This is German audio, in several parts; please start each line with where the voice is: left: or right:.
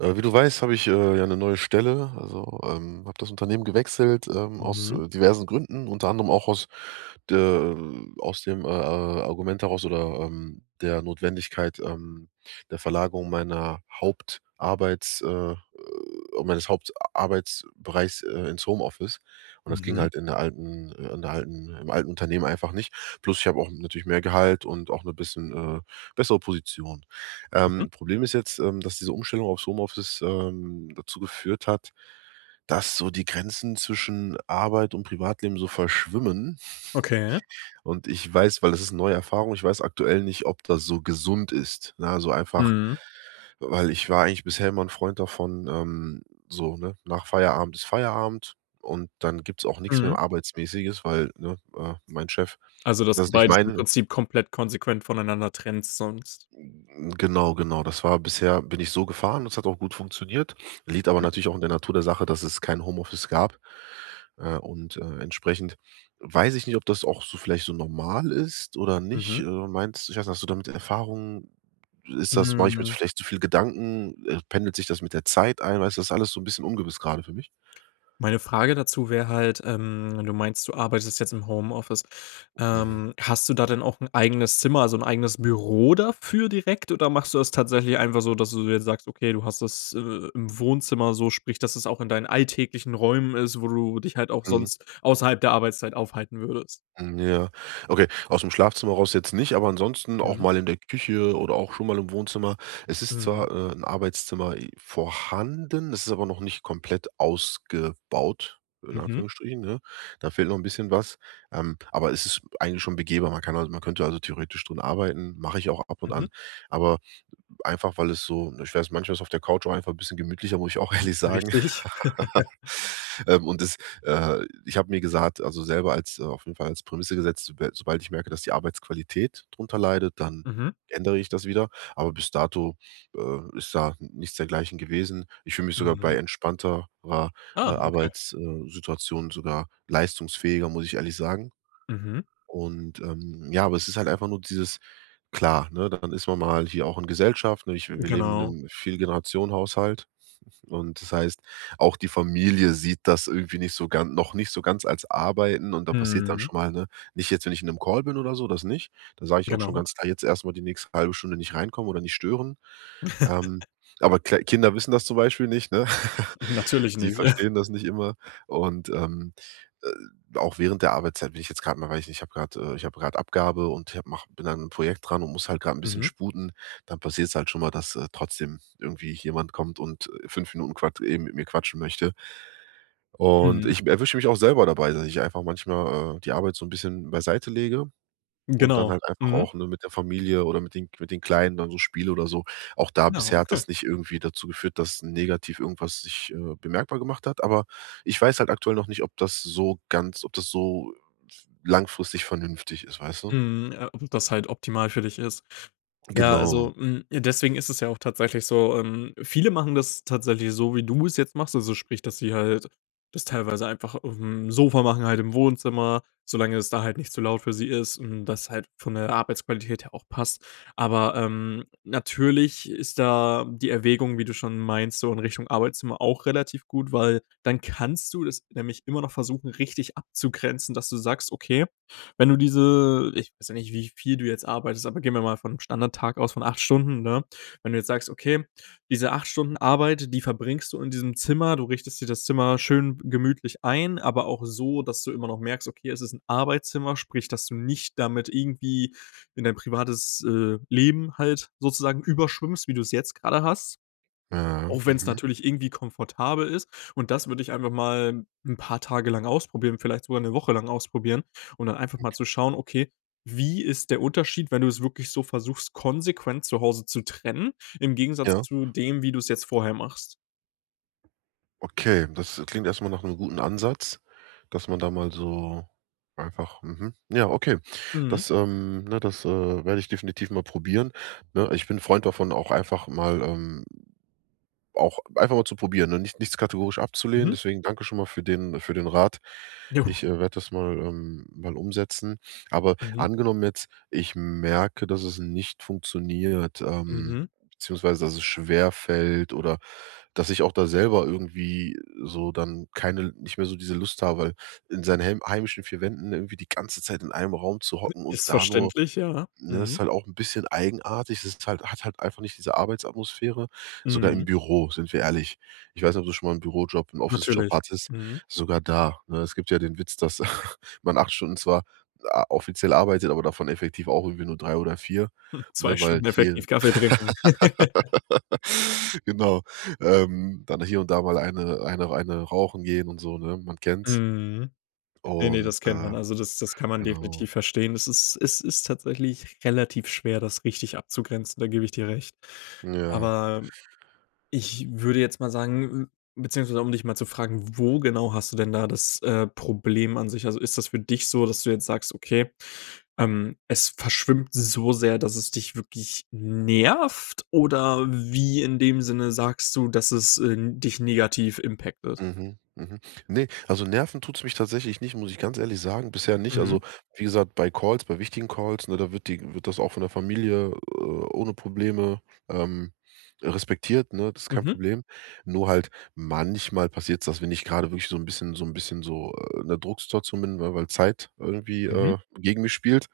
right: Äh, wie du weißt, habe ich, äh, ja 'ne neue Stelle. Also, ähm, habe das Unternehmen gewechselt, ähm, aus,
left: Mhm.
right: äh, diversen Gründen, unter anderem auch aus der, ähm aus dem, äh, äh, Argument heraus oder, ähm, der Notwendigkeit, ähm, der Verlagerung meiner Hauptarbeits, äh meines Hauptarbeitsbereichs, äh, ins Homeoffice. Und das ging
left: Mhm.
right: halt in der alten, äh in der alten im alten Unternehmen einfach nicht. Plus ich habe auch natürlich mehr Gehalt und auch 'ne bisschen, äh, bessere Position.
left: Mhm.
right: Ähm, Problem ist jetzt, ähm, dass diese Umstellung aufs Homeoffice, ähm, dazu geführt hat, dass so die Grenzen zwischen Arbeit und Privatleben so verschwimmen.
left: Okay.
right: Und ich weiß weil das ist 'ne neue Erfahrung, ich weiß aktuell nicht, ob das so gesund ist, ne? Also, einfach
left: Mhm.
right: weil ich war eigentlich bisher immer 'n Freund davon, ähm so, ne, nach Feierabend ist Feierabend, und dann gibt es auch nichts
left: Mhm.
right: mehr arbeitsmäßiges, weil, ne, äh, mein Chef
left: Also, dass
right: das
left: du
right: ist nicht
left: beides im
right: meine
left: Prinzip komplett konsequent voneinander trennst sonst?
right: Genau, genau, das war bisher bin ich so gefahren. Das hat auch gut funktioniert, liegt aber
left: Mhm.
right: natürlich auch in der Natur der Sache, dass es kein Home-Office gab. Äh, und, äh, entsprechend weiß ich nicht, ob das auch so vielleicht so normal ist oder nicht.
left: Mhm.
right: Äh, meinst ich weiß nicht, hast du damit Erfahrung? Ist das mache ich mir
left: Mhm.
right: vielleicht zu viel Gedanken, äh, pendelt sich das mit der Zeit ein? Weißt du, das ist alles so bisschen ungewiss gerade für mich.
left: Meine Frage dazu wäre halt, ähm, wenn du meinst, du arbeitest jetzt im Homeoffice.
right: Mhm.
left: Ähm, hast du da denn auch 'n eigenes Zimmer, also 'n eigenes Büro dafür direkt, oder machst du das tatsächlich einfach so, dass du jetzt sagst, okay, du hast das, äh, im Wohnzimmer. So sprich, dass es auch in deinen alltäglichen Räumen ist, wo du dich halt auch
right: Mhm.
left: sonst außerhalb der Arbeitszeit aufhalten würdest?
right: M Ja, okay, aus dem Schlafzimmer raus jetzt nicht, aber ansonsten auch
left: Mhm.
right: mal in der Küche oder auch schon mal im Wohnzimmer. Es ist
left: Mhm.
right: zwar, äh, 'n Arbeitszimmer vorhanden, es ist aber noch nicht komplett ausgebaut, in
left: Mhm.
right: Anführungsstrichen, ne? Da fehlt noch 'n bisschen was. Ähm, aber es ist eigentlich schon begehbar. Man kann man könnte also theoretisch darin arbeiten, mache ich auch ab und
left: Mhm.
right: an, aber einfach, weil es so ich weiß, manchmal ist es auf der Couch auch einfach ein bisschen gemütlicher, muss ich auch
left: Mhm,
right: ehrlich sagen.
left: richtig.
right: Ähm, und das, äh ich habe mir gesagt, also, selber als auf jeden Fall als Prämisse gesetzt, soba sobald ich merke, dass die Arbeitsqualität drunter leidet, dann
left: Mhm.
right: ändere ich das wieder. Aber bis dato, äh, ist da nichts dergleichen gewesen. Ich fühle mich sogar bei
left: Mhm.
right: entspannter ra äh,
left: Ah, okay.
right: Arbeits, äh, Situation sogar leistungsfähiger, muss ich ehrlich sagen.
left: Mhm.
right: Und, ähm ja, aber es ist halt einfach nur dieses klar, ne, dann ist man mal hier auch in Gesellschaft, ne? Ich wir leben in
left: Genau.
right: 'nem 4- Generationen-Haushalt und das heißt, auch die Familie sieht das irgendwie nicht so gan noch nicht so ganz als Arbeiten, und da passiert dann
left: Mhm.
right: schon mal, ne nicht jetzt, wenn ich in 'nem Call bin oder so, das nicht. Dann sage ich auch schon
left: Genau.
right: ganz klar: „Jetzt erstmal die nächste halbe Stunde nicht reinkommen oder nicht stören.“ Ähm, aber kla Kinder wissen das zum Beispiel nicht, ne?
left: Natürlich
right: Die
left: nicht.
right: verstehen das nicht immer und ähm, äh, auch während der Arbeitszeit bin ich jetzt gerade mal weiß ich nicht, ich habe gerade, äh ich habe gerade Abgabe und ich habe mache bin an 'nem Projekt dran und muss halt gerade 'n bisschen
left: Mhm.
right: sputen. Dann passiert es halt schon mal, dass, äh, trotzdem irgendwie jemand kommt und, äh, 5 Minuten quat eben mit mir quatschen möchte. Und
left: Mhm.
right: ich erwische mich auch selber dabei, dass ich einfach manchmal, äh, die Arbeit so 'n bisschen beiseite lege und dann
left: Genau,
right: halt einfach
left: mhm.
right: auch, ne, mit der Familie oder mit den mit den Kleinen dann so spiele oder so. Auch da
left: Ja,
right: bisher hat
left: okay.
right: das nicht irgendwie dazu geführt, dass negativ irgendwas sich, äh, bemerkbar gemacht hat. Aber ich weiß halt aktuell noch nicht, ob das so ganz ob das so langfristig vernünftig ist, weißt du?
left: Mhm, ja, ob das halt optimal für dich ist. Ja,
right: Genau.
left: also, hm, deswegen ist es ja auch tatsächlich so, ähm viele machen das tatsächlich so, wie du es jetzt machst. Also, sprich, dass sie halt das teilweise einfach aufm Sofa machen, halt im Wohnzimmer, solange es da halt nicht zu laut für sie ist, hm, und das halt von der Arbeitsqualität her auch passt. Aber, ähm, natürlich ist da die Erwägung, wie du schon meinst, so in Richtung Arbeitszimmer auch relativ gut, weil dann kannst du es nämlich immer noch versuchen, richtig abzugrenzen, dass du sagst, okay, wenn du diese Ich weiß ja nicht, wie viel du jetzt arbeitest. Aber gehen wir mal vom Standardtag aus, von 8 Stunden, ne? Wenn du jetzt sagst, okay, diese 8 Stunden Arbeit, die verbringst du in diesem Zimmer. Du richtest dir das Zimmer schön gemütlich ein. Aber auch so, dass du immer noch merkst: „Okay, es ist 'n Arbeitszimmer.“ Sprich, dass du nicht damit irgendwie in dein privates, äh, Leben halt sozusagen überschwimmst, wie du es jetzt gerade hast.
right: Ja,
left: Auch wenn es
right: mhm.
left: natürlich irgendwie komfortabel ist. Und das würde ich einfach mal 'n paar Tage lang ausprobieren, vielleicht sogar 'ne Woche lang ausprobieren und dann einfach mal zu
right: Okay.
left: schauen, okay, wie ist der Unterschied, wenn du es wirklich so versuchst, konsequent zu Hause zu trennen, im Gegensatz
right: Ja.
left: zu dem, wie du es jetzt vorher machst?
right: Okay, das klingt erstmal nach 'nem guten Ansatz, dass man da mal so einfach mhm, ja, okay.
left: Mhm.
right: Das, ähm ne, das, äh, werde ich definitiv mal probieren, ne? Ich bin 'n Freund davon, auch einfach mal, ähm auch einfach mal zu probieren, ne, nicht nichts kategorisch abzulehnen.
left: Mhm.
right: Deswegen danke schon mal für den für den Rat.
left: Jo.
right: Ich werde das mal, ähm mal umsetzen. Aber
left: Mhm.
right: angenommen jetzt, ich merke, dass es nicht funktioniert, ähm,
left: Mhm.
right: beziehungsweise dass es schwer fällt oder dass ich auch da selber irgendwie so dann keine nicht mehr so diese Lust habe, in seinen hem heimischen 4 Wänden irgendwie die ganze Zeit in einem Raum zu hocken und
left: Ist
right: da nur
left: verständlich, ja.
right: ne, das ist
left: Mhm.
right: halt auch 'n bisschen eigenartig. Das ist halt hat halt einfach nicht diese Arbeitsatmosphäre, sogar im
left: Mhm.
right: Büro, sind wir ehrlich. Ich weiß nicht, ob du schon mal 'n Bürojob 'n Office-Job
left: Natürlich.
right: hattest
left: Mhm.
right: sogar da, ne? Es gibt ja den Witz, dass man 8 Stunden zwar a offiziell arbeitet, aber davon effektiv auch irgendwie nur 3 oder 4,
left: 2
right: ne, weil
left: Stunden
right: hier
left: effektiv Kaffee trinken.
right: Genau. Ähm, dann hier und da mal eine eine eine rauchen gehen und so, ne, man kennt es.
left: Mhm. Ne, ne,
right: Und,
left: das kennt
right: äh
left: man. Also, das das kann man
right: genau.
left: definitiv verstehen. Es ist es ist tatsächlich relativ schwer, das richtig abzugrenzen, da gebe ich dir recht.
right: Ja.
left: Aber ich würde jetzt mal sagen beziehungsweise, um dich mal zu fragen. Wo genau hast du denn da das, äh, Problem an sich? Also, ist das für dich so, dass du jetzt sagst, okay, ähm, es verschwimmt so sehr, dass es dich wirklich nervt, oder wie in dem Sinne sagst du, dass es, äh, dich negativ impacted.
right: Mhm, mhm. Ne, also, nerven tut es mich tatsächlich nicht, muss ich ganz ehrlich sagen, bisher nicht. Also,
left: Mhm.
right: wie gesagt, bei Calls, bei wichtigen Calls, ne, da wird die wird das auch von der Familie, äh, ohne Probleme, ähm, respektiert, ne? Das ist kein
left: Mhm.
right: Problem. Nur halt manchmal passiert es, dass wenn ich gerade wirklich so 'n bisschen so 'n bisschen so, äh, in 'ner Drucksituation bin, weil weil Zeit irgendwie, äh,
left: Mhm.
right: gegen mich spielt,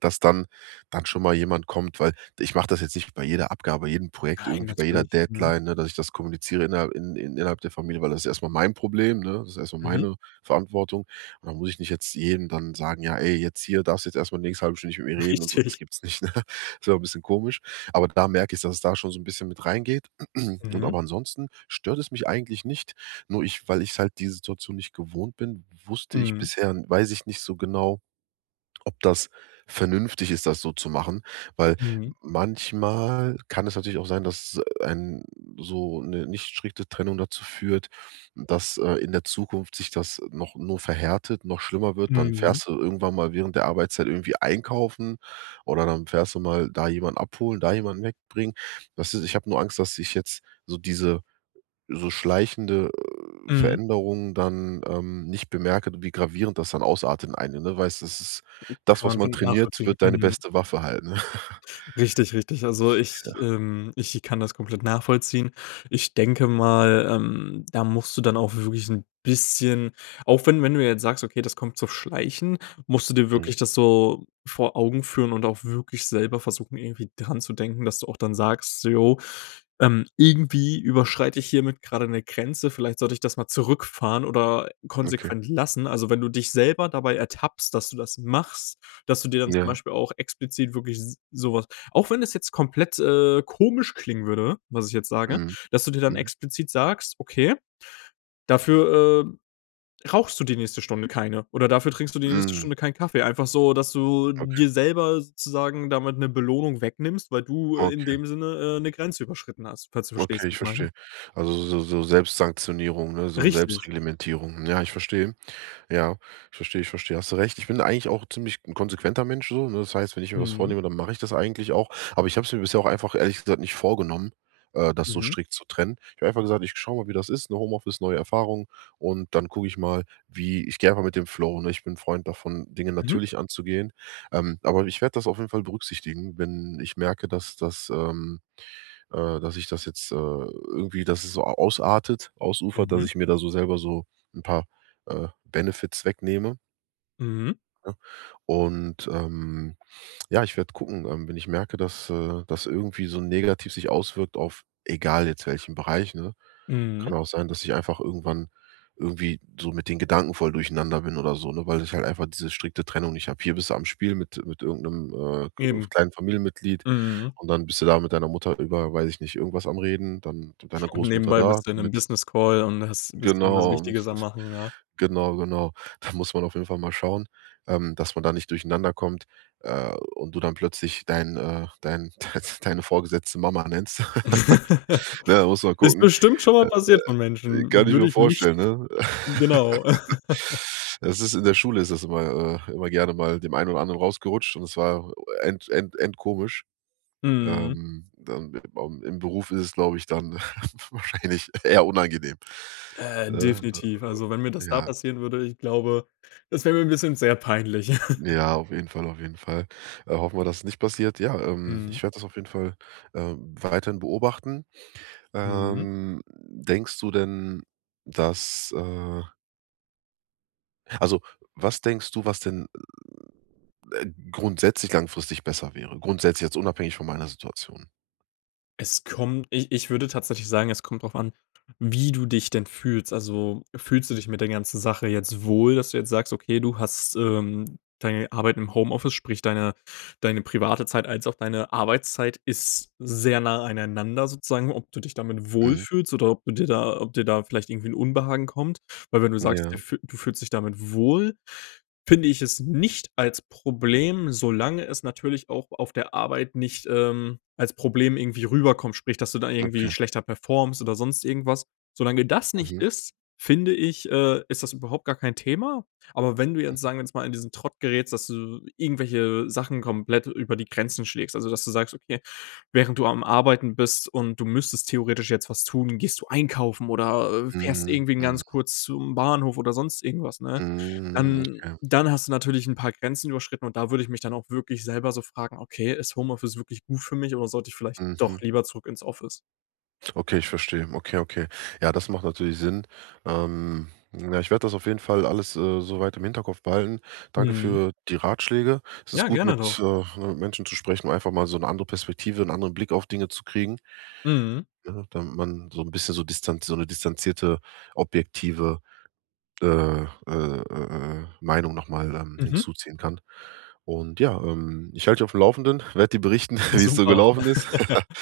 right: dass dann dann schon mal jemand kommt, weil ich mache das jetzt nicht bei jeder Abgabe, jedem Projekt,
left: Nein,
right: irgendwie bei jeder
left: natürlich. Mhm.
right: Deadline, ne, dass ich das kommuniziere innerhalb in in innerhalb der Familie, weil das ist erstmal mein Problem, ne? Das ist erstmal
left: Mhm.
right: meine Verantwortung. Und dann muss ich nicht jetzt jedem dann sagen: „Ja, ey, jetzt hier, darfst jetzt erstmal die nächste halbe Stunde mit mir reden“ und so. Das
left: Richtig.
right: gibt's nicht, ne? Das wäre 'n bisschen komisch. Aber da merke ich, dass es da schon so 'n bisschen mit reingeht. Und
left: Mhm.
right: aber ansonsten stört es mich eigentlich nicht. Nur ich weil ich halt die Situation nicht gewohnt bin, wusste ich
left: Mhm.
right: bisher weiß ich nicht so genau, ob das vernünftig ist, das so zu machen, weil
left: Mhm.
right: manchmal kann es natürlich auch sein, dass ein so 'ne nicht strikte Trennung dazu führt, dass, äh, in der Zukunft sich das noch nur verhärtet, noch schlimmer wird. Dann
left: Mhm.
right: fährst du irgendwann mal während der Arbeitszeit irgendwie einkaufen, oder dann fährst du mal da jemanden abholen, da jemanden wegbringen. Das ist ich habe nur Angst, dass ich jetzt so diese so schleichende
left: Mhm.
right: Veränderung dann, ähm, nicht bemerke, wie gravierend das dann ausartet in eine Ne, weil das ist
left: Mhm.
right: das,
left: Kann
right: was
left: man
right: man
left: voll
right: trainiert,
left: nachvollziehen.
right: wird deine
left: Mhm.
right: beste Waffe halt, ne?
left: Richtig, richtig. Also, ich,
right: Ja.
left: ähm ich kann das komplett nachvollziehen. Ich denke mal, ähm, da musst du dann auch wirklich 'n bisschen auch wenn wenn du jetzt sagst: „Okay, das kommt so schleichend.“ Musst du dir
right: Mhm.
left: wirklich das so vor Augen führen und auch wirklich selber versuchen, irgendwie daran zu denken, dass du auch dann sagst so: „Jo, ähm, irgendwie überschreite ich hiermit gerade 'ne Grenze. Vielleicht sollte ich das mal zurückfahren oder
right: Okay.
left: konsequent lassen.“ Also, wenn du dich selber dabei ertappst, dass du das machst, dass du dir dann zum
right: Ja.
left: Beispiel auch explizit wirklich s sowas auch wenn das jetzt komplett, äh, komisch klingen würde, was ich jetzt sage,
right: Mhm.
left: dass du dir dann
right: Mhm.
left: explizit sagst, okay, dafür, äh, rauchst du die nächste Stunde keine, oder dafür trinkst du die nächste
right: Mhm.
left: Stunde keinen Kaffee. Einfach so, dass du
right: Okay.
left: dir selber sozusagen damit 'ne Belohnung wegnimmst, weil du, äh, in
right: Okay.
left: dem Sinne, äh, 'ne Grenze überschritten hast, falls du
right: Okay,
left: verstehst,
right: ich
left: was ich meine.
right: verstehe. Also, so so Selbstsanktionierung, ne? So
left: Richtig.
right: Selbstreglementierung. Ja, ich verstehe. Ja, ich verstehe, ich verstehe. Hast du recht. Ich bin eigentlich auch ziemlich 'n konsequenter Mensch so, ne? Das heißt, wenn ich mir was
left: Mhm.
right: vornehme, dann mache ich das eigentlich auch. Aber ich habe es mir bisher auch einfach ehrlich gesagt nicht vorgenommen, äh, das so
left: Mhm.
right: strikt zu trennen. Ich habe einfach gesagt: Ich schaue mal, wie das ist, ne? Home Office, neue Erfahrung und dann gucke ich mal, wie ich gehe einfach mit dem Flow, ne? Ich bin 'n Freund davon, Dinge
left: Mhm.
right: natürlich anzugehen. Ähm, aber ich werde das auf jeden Fall berücksichtigen, wenn ich merke, dass, das ähm, äh dass ich das jetzt, äh, irgendwie dass es so a ausartet, ausufert, dass
left: Mhm.
right: ich mir da so selber so 'n paar, äh, Benefits wegnehme.
left: Mhm.
right: Ne? Und, ähm, ja, ich werde gucken, ähm, wenn ich merke, dass, äh, dass irgendwie so negativ sich auswirkt auf, egal jetzt welchen Bereich, ne?
left: Mhm.
right: Kann auch sein, dass ich einfach irgendwann, irgendwie so mit den Gedanken voll durcheinander bin oder so, ne, weil ich halt einfach diese strikte Trennung nicht habe. Hier bist du am Spiel mit mit irgend 'nem, äh, k
left: Eben.
right: kleinen Familienmitglied
left: Mhm.
right: und dann bist du da mit deiner Mutter über, weiß ich nicht, irgendwas am Reden, dann deiner
left: Und
right: Großmutter
left: nebenbei
right: da,
left: bist du in 'nem
right: mit
left: Business-Call und hast bist irgendwas
right: Genau..
left: Wichtiges am machen, ja.
right: Genau, genau. Da muss man auf jeden Fall mal schauen, ähm, dass man da nicht durcheinander kommt, äh, und du dann plötzlich dein, äh, dein deine Vorgesetzte Mama nennst. Ne, muss man
left: Ist
right: gucken.
left: bestimmt schon mal
right: Äh,
left: passiert von
right: kann
left: Menschen
right: ich
left: würde
right: mir
left: ich nicht
right: vorstellen, ne?
left: genau.
right: Das ist in der Schule ist das immer, äh immer gerne mal dem einen oder anderen rausgerutscht und das war end end endkomisch.
left: Mhm.
right: Ähm, dann, äh, beim im Beruf ist es, glaube ich, dann wahrscheinlich eher unangenehm,
left: Äh,
right: ne,
left: definitiv. Also, wenn mir
right: äh,
left: das da
right: ja.
left: passieren würde, ich glaube, das wäre mir 'n bisschen sehr peinlich.
right: Ja, auf jeden Fall, auf jeden Fall. Äh, hoffen wir, dass es nicht passiert. Ja, ähm,
left: Mhm.
right: ich werde das auf jeden Fall, ähm, weiterhin beobachten.
left: Mhm.
right: Ähm, denkst du denn, dass, äh Also, was denkst du, was denn, äh, grundsätzlich langfristig besser wäre? Grundsätzlich jetzt, unabhängig von meiner Situation.
left: Es kommt ich ich würde tatsächlich sagen, es kommt drauf an, wie du dich denn fühlst. Also, fühlst du dich mit der ganzen Sache jetzt wohl, dass du jetzt sagst: Okay, du hast, ähm deine Arbeit im Homeoffice, sprich deine deine private Zeit als auch deine Arbeitszeit ist sehr nah aneinander, sozusagen. Ob du dich damit
right: Mhm.
left: wohlfühlst oder ob du dir da ob dir da vielleicht irgendwie 'n Unbehagen kommt, weil, wenn du sagst, du
right: Ja.
left: f du fühlst dich damit wohl, finde ich es nicht als Problem, solange es natürlich auch auf der Arbeit nicht, ähm, als Problem irgendwie rüberkommt. Sprich, dass du dann
right: Okay.
left: irgendwie schlechter performst oder sonst irgendwas. Solange das nicht
right: Mhm.
left: ist, finde ich, äh, ist das überhaupt gar kein Thema. Aber wenn du jetzt,
right: Mhm.
left: sagen wir jetzt mal, in diesen Trott gerätst, dass du irgendwelche Sachen komplett über die Grenzen schlägst, also, dass du sagst: „Okay, während du am Arbeiten bist und du müsstest theoretisch jetzt was tun, gehst du einkaufen oder, äh, fährst
right: Mhm,
left: irgendwen
right: mhm.
left: ganz kurz zum Bahnhof oder sonst irgendwas", ne?
right: Mhm,
left: Dann
right: okay.
left: dann hast du natürlich 'n paar Grenzen überschritten. Und da würde ich mich dann auch wirklich selber so fragen: „Okay, ist Homeoffice wirklich gut für mich, oder sollte ich vielleicht doch
right: Mhm.
left: lieber zurück ins Office?"
right: Okay, ich verstehe. Okay, okay. Ja, das macht natürlich Sinn. Ähm, ja, ich werde das auf jeden Fall alles, äh, soweit im Hinterkopf behalten. Danke
left: Mhm.
right: für die Ratschläge. Es ist
left: Ja,
right: gut,
left: gerne
right: mit,
left: doch.
right: äh, Menschen zu sprechen, um einfach mal so 'ne andere Perspektive, 'nen anderen Blick auf Dinge zu kriegen.
left: Mhm.
right: Ja, damit man so 'n bisschen so Distanz so 'ne distanzierte, objektive äh äh äh äh äh, Meinung nochmal, ähm,
left: Mhm.
right: hinzuziehen kann. Und ja, ähm, ich halte dich auf dem Laufenden, werde dir berichten, wie es so
left: Super.
right: gelaufen ist.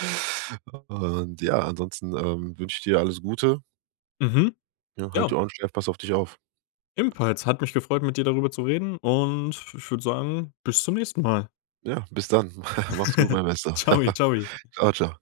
right: Und ja, ansonsten, ähm, wünsche ich dir alles Gute.
left: Mhm.
right: Ja, halt die
left: Ja.
right: Ohren steif, pass auf dich auf.
left: Ebenfalls, hat mich gefreut, mit dir darüber zu reden. Und ich würde sagen, bis zum nächsten Mal.
right: Ja, bis dann. Mach's gut, mein Bester.
left: Tschau, tschau.
right: Tschau, tschau.